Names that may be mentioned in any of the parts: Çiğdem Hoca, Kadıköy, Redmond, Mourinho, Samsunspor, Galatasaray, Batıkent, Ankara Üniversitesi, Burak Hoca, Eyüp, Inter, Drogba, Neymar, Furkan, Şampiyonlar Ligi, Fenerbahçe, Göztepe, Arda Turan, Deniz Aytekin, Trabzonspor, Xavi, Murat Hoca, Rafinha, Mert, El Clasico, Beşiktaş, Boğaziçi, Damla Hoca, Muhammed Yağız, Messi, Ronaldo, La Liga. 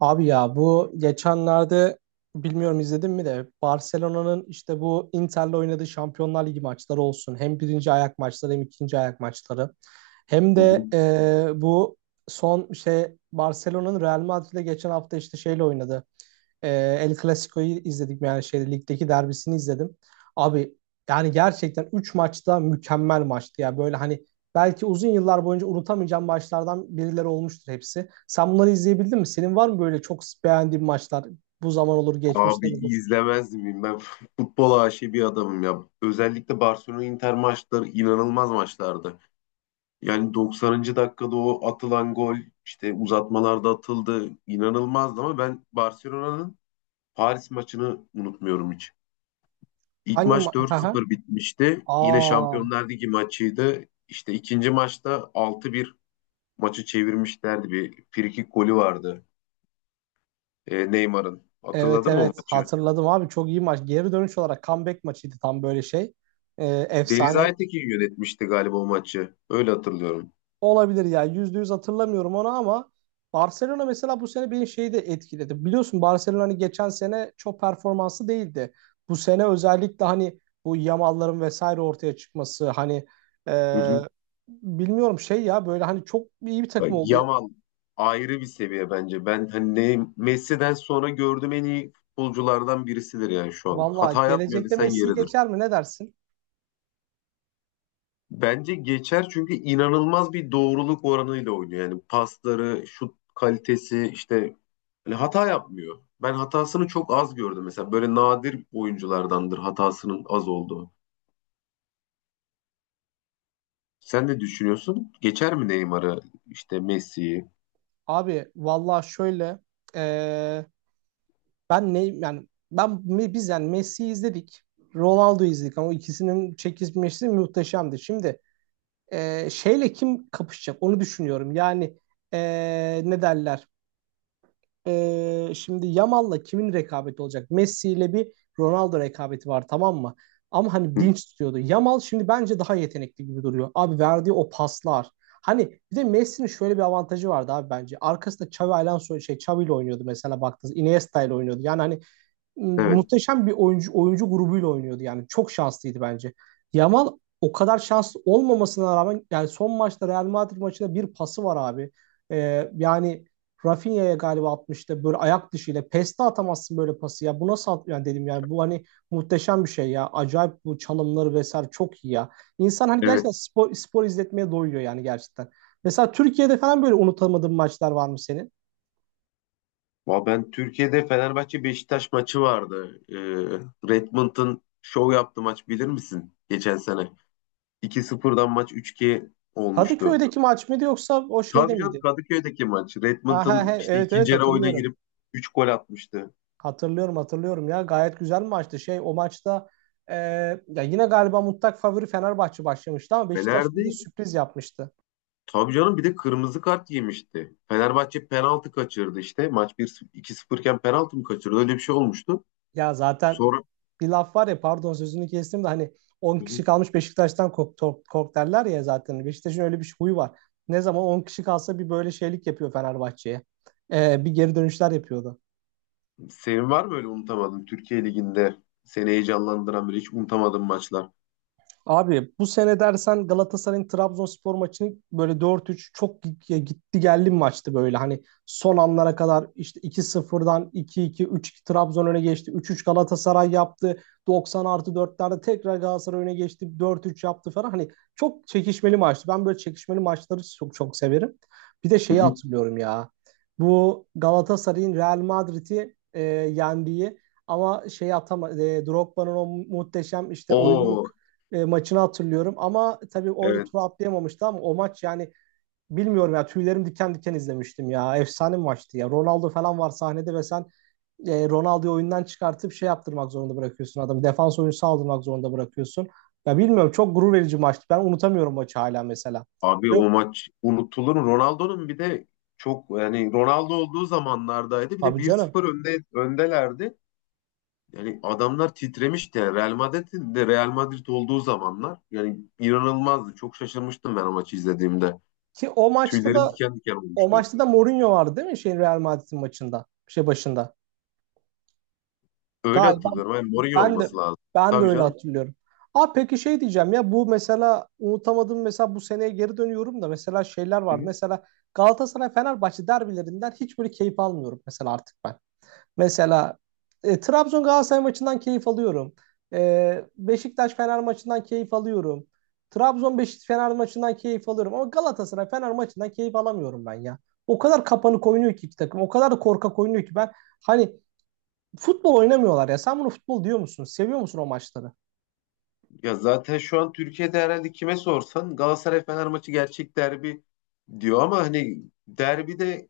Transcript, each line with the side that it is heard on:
right: Abi ya bu geçenlerde bilmiyorum izledin mi de Barcelona'nın işte bu Inter'le oynadığı Şampiyonlar Ligi maçları olsun. Hem birinci ayak maçları hem ikinci ayak maçları. Hem
left: Hı hı.
right: de bu son şey Barcelona'nın Real Madrid'le geçen hafta işte şeyle oynadı. E, El Clasico'yu izledik yani şeyde ligdeki derbisini izledim. Abi yani gerçekten 3 maçta mükemmel maçtı ya. Böyle hani belki uzun yıllar boyunca unutamayacağım maçlardan birileri olmuştur hepsi. Sen bunları izleyebildin mi? Senin var mı böyle çok beğendiğin maçlar? Bu zaman olur,
left: Abi
right: geçmişten olur.
left: izlemez miyim? Ben futbol aşığı bir adamım ya. Özellikle Barcelona Inter maçları inanılmaz maçlardı. Yani 90. dakikada o atılan gol işte uzatmalarda atıldı. İnanılmazdı ama ben Barcelona'nın Paris maçını unutmuyorum hiç. İlk
right: Hangi ma
left: maç
right: Aha.
left: 4-0 bitmişti. Yine
right: Aa,
left: Şampiyonlar Ligi maçıydı. İşte ikinci maçta 6-1 maçı çevirmişlerdi. Bir frikik golü vardı Neymar'ın.
right: evet,
left: Hatırladın mı o
right: evet,
left: maçı?
right: hatırladım abi, çok iyi maç. Geri dönüş olarak comeback maçıydı tam böyle şey.
left: Deniz
right: Efsane.
left: Aytekin yönetmişti galiba o maçı. Öyle hatırlıyorum.
right: Olabilir ya. Yüzde yüz hatırlamıyorum onu ama Barcelona mesela bu sene beni şeyi de etkiledi. Biliyorsun Barcelona hani geçen sene çok performanslı değildi. Bu sene özellikle hani bu Yamal'ların vesaire ortaya çıkması hani e,
left: Hı hı.
right: bilmiyorum şey ya böyle hani çok iyi bir
left: Bak,
right: takım oldu.
left: Yamal ayrı bir seviye bence. Ben hani Messi'den sonra gördüğüm en iyi futbolculardan birisidir yani şu an.
right: Valla
left: Hata yapmıyor
right: gelecekte
left: desen
right: Messi'yi
left: yeridir.
right: geçer mi, ne dersin?
left: Bence geçer çünkü inanılmaz bir doğruluk oranıyla oynuyor. Yani pasları, şut kalitesi işte hani hata yapmıyor. Ben hatasını çok az gördüm mesela. Böyle nadir oyunculardandır hatasının az olduğu. Sen ne düşünüyorsun? Geçer mi Neymar'ı, işte Messi'yi?
right: Abi valla şöyle e, ben ne yani ben biz yani Messi'yi izledik. Ronaldo'yu izledik ama ikisinin çekişmesi muhteşemdi. Şimdi şeyle kim kapışacak onu düşünüyorum. Yani e, ne derler? Şimdi Yamal'la kimin rekabeti olacak? Messi ile bir Ronaldo rekabeti var, tamam mı? Ama hani
left: Hı,
right: dinç tutuyordu. Yamal şimdi bence daha yetenekli gibi duruyor. Abi verdiği o paslar. Hani bir de Messi'nin şöyle bir avantajı vardı abi bence. Arkasında Xavi Alonso şey Xavi ile oynuyordu mesela baktınız. Iniesta ile oynuyordu. Yani hani
left: evet.
right: muhteşem bir oyuncu grubuyla oynuyordu yani. Çok şanslıydı bence. Yamal o kadar şanslı olmamasına rağmen yani son maçta Real Madrid maçında bir pası var abi. Yani Rafinha'ya galiba atmıştı böyle ayak dışıyla. Peste atamazsın böyle pası ya. Bu nasıl at yani, dedim yani, bu hani muhteşem bir şey ya. Acayip bu çalımları vesaire çok iyi ya. İnsan hani
left: Evet.
right: gerçekten spor, spor izletmeye doyuyor yani gerçekten. Mesela Türkiye'de falan böyle unutamadığın maçlar var mı senin?
left: Ben Türkiye'de Fenerbahçe Beşiktaş maçı vardı. Redmond'un şov yaptığı maç bilir misin? Geçen sene. İki 0'dan maç üç 2 olmuştu.
right: Kadıköy'deki maç mıydı yoksa o şeyde
left: Tabii canım,
right: miydi?
left: Kadıköy'deki maç.
right: Ha, ha, he,
left: Redmond'un işte
right: evet,
left: ikinci
right: evet,
left: yarı oyuna
right: hatırlıyorum.
left: girip 3 gol atmıştı.
right: Hatırlıyorum, hatırlıyorum ya, gayet güzel maçtı. Şey o maçta e, ya yine galiba mutlak favori Fenerbahçe başlamıştı ama Beşiktaş
left: Fener'di.
right: bize sürpriz yapmıştı.
left: Tabii canım, bir de kırmızı kart yemişti. Fenerbahçe penaltı kaçırdı işte. Maç bir 0 2-0 iken penaltı mı kaçırdı? Öyle bir şey olmuştu.
right: Ya zaten
left: Sonra.
right: bir laf var ya, pardon sözünü kestim de, hani on
left: Hı hı.
right: kişi kalmış Beşiktaş'tan kork, kork, kork derler ya zaten. Beşiktaş'ın öyle bir huyu var. Ne zaman 10 kişi kalsa bir böyle şeylik yapıyor Fenerbahçe'ye. Bir geri dönüşler yapıyordu.
left: Senin var mı öyle unutamadığın Türkiye Ligi'nde seni heyecanlandıran böyle hiç unutamadığın maçlar?
right: Abi bu sene dersen Galatasaray'ın Trabzonspor maçını böyle dört üç, çok gitti geldi bir maçtı böyle. Hani son anlara kadar işte 2-0'dan iki iki üç 2 Trabzon öne geçti. 3-3 Galatasaray yaptı. Doksan artı dörtlerde tekrar Galatasaray öne geçti. 4-3 yaptı falan. Hani çok çekişmeli maçtı. Ben böyle çekişmeli maçları çok çok severim. Bir de
left: Hı
right: şeyi
left: hı.
right: hatırlıyorum ya. Bu Galatasaray'ın Real Madrid'i yendiği ama şey atama Drogba'nın o muhteşem işte oyunluk
left: O,
right: maçını hatırlıyorum. Ama tabii orada
left: evet
right: turu atlayamamıştı ama o maç yani bilmiyorum ya, tüylerim diken diken izlemiştim ya. Efsane bir maçtı ya. Ronaldo falan var sahnede ve sen Ronaldo'yu oyundan çıkartıp şey yaptırmak zorunda bırakıyorsun adamı. Defans oyuncusu aldırmak zorunda bırakıyorsun. Ya bilmiyorum, çok gurur verici maçtı. Ben unutamıyorum maçı hala mesela.
left: abi,
right: Ve-
left: o maç unutulur mu? Ronaldo'nun bir de çok yani Ronaldo olduğu zamanlardaydı. Bir de
right: Tabii
left: bir
right: canım.
left: sıfır önde öndelerdi. Yani adamlar titremişti. Yani Real Madrid'in de Real Madrid olduğu zamanlar yani inanılmazdı. Çok şaşırmıştım ben o maçı izlediğimde.
right: Ki o maçta
left: Tüylerim
right: da
left: diken diken olmuştu.
right: Mourinho vardı değil mi? Şeyin Real Madrid'in maçında. Şey başında.
left: Öyle
right: Galiba
left: hatırlıyorum. Yani Mourinho
right: Ben de
left: olması lazım.
right: ben de
left: Tabii
right: öyle
left: canım.
right: hatırlıyorum. Aa peki şey diyeceğim ya, bu mesela unutamadım, mesela bu seneye geri dönüyorum da mesela şeyler var. Mesela Galatasaray Fenerbahçe derbilerinden hiç böyle keyif almıyorum mesela artık ben. Mesela Trabzon Galatasaray maçından keyif alıyorum. Beşiktaş Fener maçından keyif alıyorum. Trabzon Beşiktaş Fener maçından keyif alıyorum ama Galatasaray Fener maçından keyif alamıyorum ben ya. O kadar kapanık oynuyor ki iki takım. O kadar da korkak oynuyor ki ben hani futbol oynamıyorlar ya. Sen bunu futbol diyor musun? Seviyor musun o maçları?
left: Ya zaten şu an Türkiye'de herhalde kime sorsan Galatasaray Fener maçı gerçek derbi diyor ama hani derbide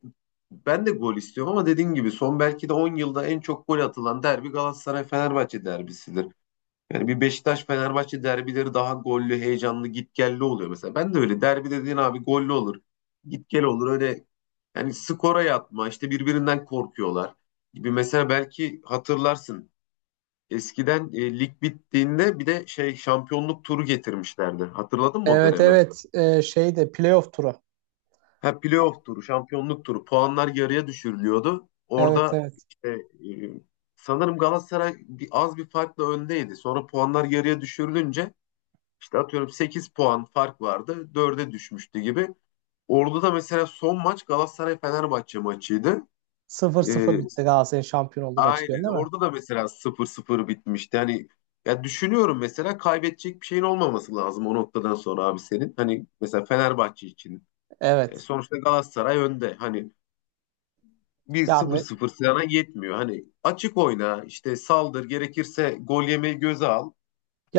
left: ben de gol istiyorum ama dediğin gibi son belki de 10 yılda en çok gol atılan derbi Galatasaray Fenerbahçe derbisidir. Yani bir Beşiktaş Fenerbahçe derbileri daha gollü, heyecanlı, gitgelli oluyor mesela. Ben de öyle derbi dediğin abi gollü olur, gitgel olur öyle, yani skora yatma işte birbirinden korkuyorlar gibi mesela. Belki hatırlarsın, eskiden lig bittiğinde bir de şey şampiyonluk turu getirmişlerdi. Hatırladın mı o
right: Evet,
left: dönemi?
right: evet. Şeyde playoff turu.
left: Ha, playoff turu, şampiyonluk turu. Puanlar yarıya düşürülüyordu.
right: Evet,
left: Orada
right: evet.
left: işte e, sanırım Galatasaray az bir farkla öndeydi. Sonra puanlar yarıya düşürülünce işte atıyorum 8 puan fark vardı. Dörde düşmüştü gibi. Orada da mesela son maç Galatasaray-Fenerbahçe maçıydı.
right: 0-0
left: E,
right: bitti, Galatasaray'ın şampiyon olduğu maçı diyorsun
left: Aynen.
right: değil mi?
left: Orada da mesela 0-0 bitmişti. Hani ya düşünüyorum mesela, kaybedecek bir şeyin olmaması lazım o noktadan sonra abi senin. Hani mesela Fenerbahçe için.
right: Evet.
left: Sonuçta Galatasaray önde. Hani bir
right: Ya
left: 0-0 sana yetmiyor. Hani açık oyna, işte saldır, gerekirse gol yemeyi göze al.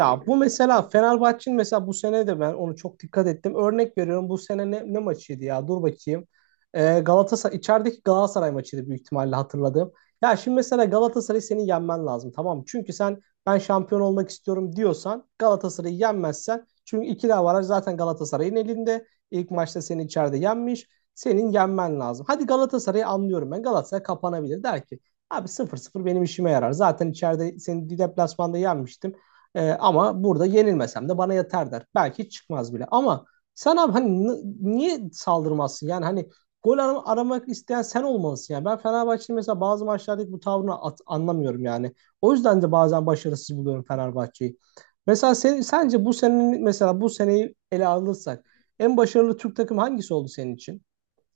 left: E,
right: bu mesela Fenerbahçe'nin mesela bu sene de ben onu çok dikkat ettim. Örnek veriyorum, bu sene ne maçıydı ya? Dur bakayım. Galatasaray içerideki Galatasaray maçıydı büyük ihtimalle, hatırladım. Ya şimdi mesela Galatasaray'ı senin yenmen lazım tamam mı? Çünkü sen "ben şampiyon olmak istiyorum" diyorsan Galatasaray'ı yenmezsen, çünkü ikili avaraj zaten Galatasaray'ın elinde. İlk maçta seni içeride yenmiş. Senin yenmen lazım. Hadi Galatasaray'ı anlıyorum ben. Galatasaray kapanabilir. Der ki "abi 0-0 benim işime yarar. Zaten içeride seni deplasmanda yenmiştim. Ama burada yenilmesem de bana yeter" der. Belki çıkmaz bile. Ama sen abi hani niye saldırmazsın? Yani hani gol aramak isteyen sen olmalısın. Yani ben Fenerbahçe'nin mesela bazı maçlardaki bu tavrını anlamıyorum yani. O yüzden de bazen başarısız buluyorum Fenerbahçe'yi. Mesela sence bu senin mesela bu seneyi ele alırsak en başarılı Türk takımı hangisi oldu senin için?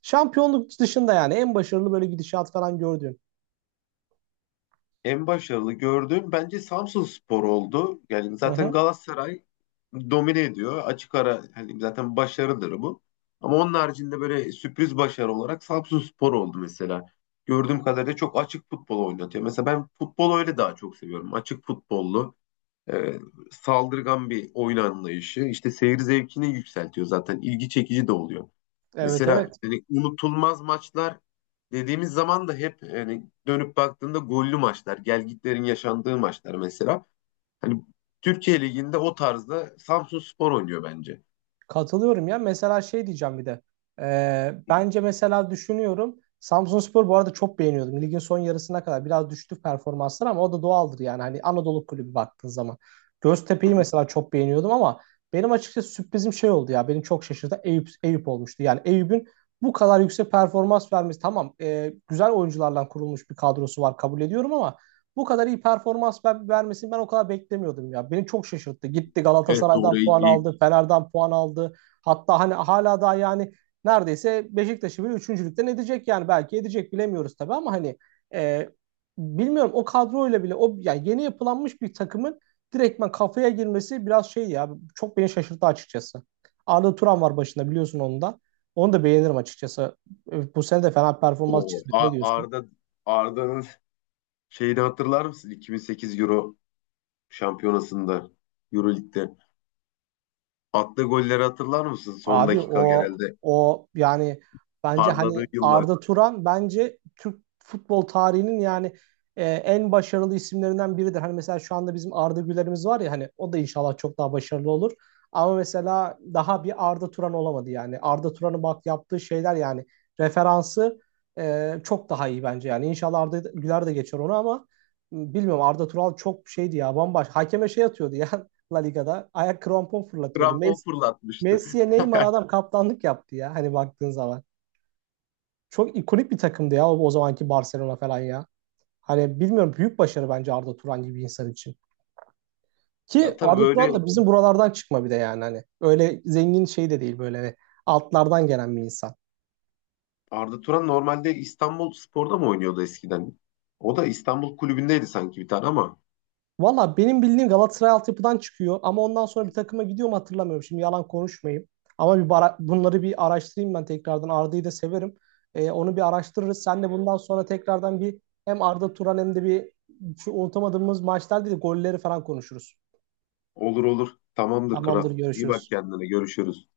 right: Şampiyonluk dışında yani en başarılı böyle gidişat falan gördüğün.
left: en başarılı gördüğüm bence Samsunspor oldu. Yani
right: Hı
left: zaten
right: hı.
left: Galatasaray domine ediyor. Açık ara, hani zaten başarıdır bu. Ama onun haricinde böyle sürpriz başarı olarak Samsunspor oldu mesela. Gördüğüm kadarıyla çok açık futbol oynatıyor. Mesela ben futbolu öyle daha çok seviyorum. Açık futbollu, e, saldırgan bir oyun anlayışı. İşte seyir zevkini yükseltiyor zaten. İlgi çekici de oluyor.
right: Evet,
left: Mesela
right: evet.
left: hani unutulmaz maçlar dediğimiz zaman da hep hani dönüp baktığında gollü maçlar, gelgitlerin yaşandığı maçlar mesela. Hani Türkiye Ligi'nde o tarzda Samsunspor oynuyor bence.
right: Katılıyorum ya. Mesela şey diyeceğim bir de. Bence mesela düşünüyorum. Samsunspor bu arada çok beğeniyordum. Ligin son yarısına kadar biraz düştü performanslar ama o da doğaldır yani. Hani Anadolu kulübü baktığın zaman.
left: Hı
right: Göztepe'yi
left: hı.
right: mesela çok beğeniyordum ama benim açıkçası sürprizim şey oldu ya. Beni çok şaşırdı. Eyüp olmuştu. Yani Eyüp'ün bu kadar yüksek performans vermesi, tamam güzel oyuncularla kurulmuş bir kadrosu var kabul ediyorum ama bu kadar iyi performans vermesini ben o kadar beklemiyordum ya. Beni çok şaşırttı. Gitti
left: Evet doğru.
right: Galatasaray'dan puan aldı, Fener'den puan aldı. Hatta hani hala daha yani neredeyse Beşiktaş'ı bile üçüncülükten edecek yani. Belki edecek bilemiyoruz tabii ama hani e, bilmiyorum, o kadroyla bile o yani yeni yapılanmış bir takımın direktmen kafaya girmesi biraz şey ya, çok beni şaşırttı açıkçası. Arda Turan var başında biliyorsun onu da. Onu da beğenirim açıkçası. Bu sene de fena performans
left: O
right: çizmedi. Ne diyorsun?
left: Arda'nın şeyini hatırlar mısın? 2008 Euro şampiyonasında Euro Lig'de attığı golleri hatırlar mısın? Son
right: Abi
left: dakika
right: o
left: genelde
right: o yani bence
left: parladığı
right: hani
left: yıllar.
right: Arda Turan bence Türk futbol tarihinin yani en başarılı isimlerinden biridir. Hani mesela şu anda bizim Arda Güler'imiz var ya, hani o da inşallah çok daha başarılı olur. Ama mesela daha bir Arda Turan olamadı yani. Arda Turan'ın bak yaptığı şeyler, yani referansı çok daha iyi bence yani. İnşallah Arda Güler de geçer onu ama bilmiyorum, Arda Turan çok şeydi ya, bambaşka. Hakeme şey atıyordu ya La Liga'da. Ayak krampon fırlatıyordu.
left: Krampon fırlatmıştı.
right: Messi'ye Neymar adam kaptanlık yaptı ya hani baktığın zaman. Çok ikonik bir takımdı ya o zamanki Barcelona falan ya. Hani bilmiyorum, büyük başarı bence Arda Turan gibi bir insan için.
left: Ya
right: Ki
left: tabii
right: Arda Turan
left: böyle,
right: da bizim buralardan çıkma bir de yani hani. Öyle zengin şey de değil böyle hani altlardan gelen bir insan.
left: Arda Turan normalde İstanbul Spor'da mı oynuyordu eskiden? O da İstanbul kulübündeydi sanki bir tane ama.
right: Valla benim bildiğim Galatasaray altyapıdan çıkıyor ama ondan sonra bir takıma gidiyor mu hatırlamıyorum. Şimdi yalan konuşmayayım. Ama bunları bir araştırayım ben tekrardan. Arda'yı da severim. Onu bir araştırırız. Sen de bundan sonra tekrardan bir, hem Arda Turan hem de bir şu unutamadığımız maçlar değil de golleri falan konuşuruz.
left: Olur olur. Tamamdır
right: Tamamdır,
left: kral. İyi bak
right: görüşürüz.
left: kendine. Görüşürüz.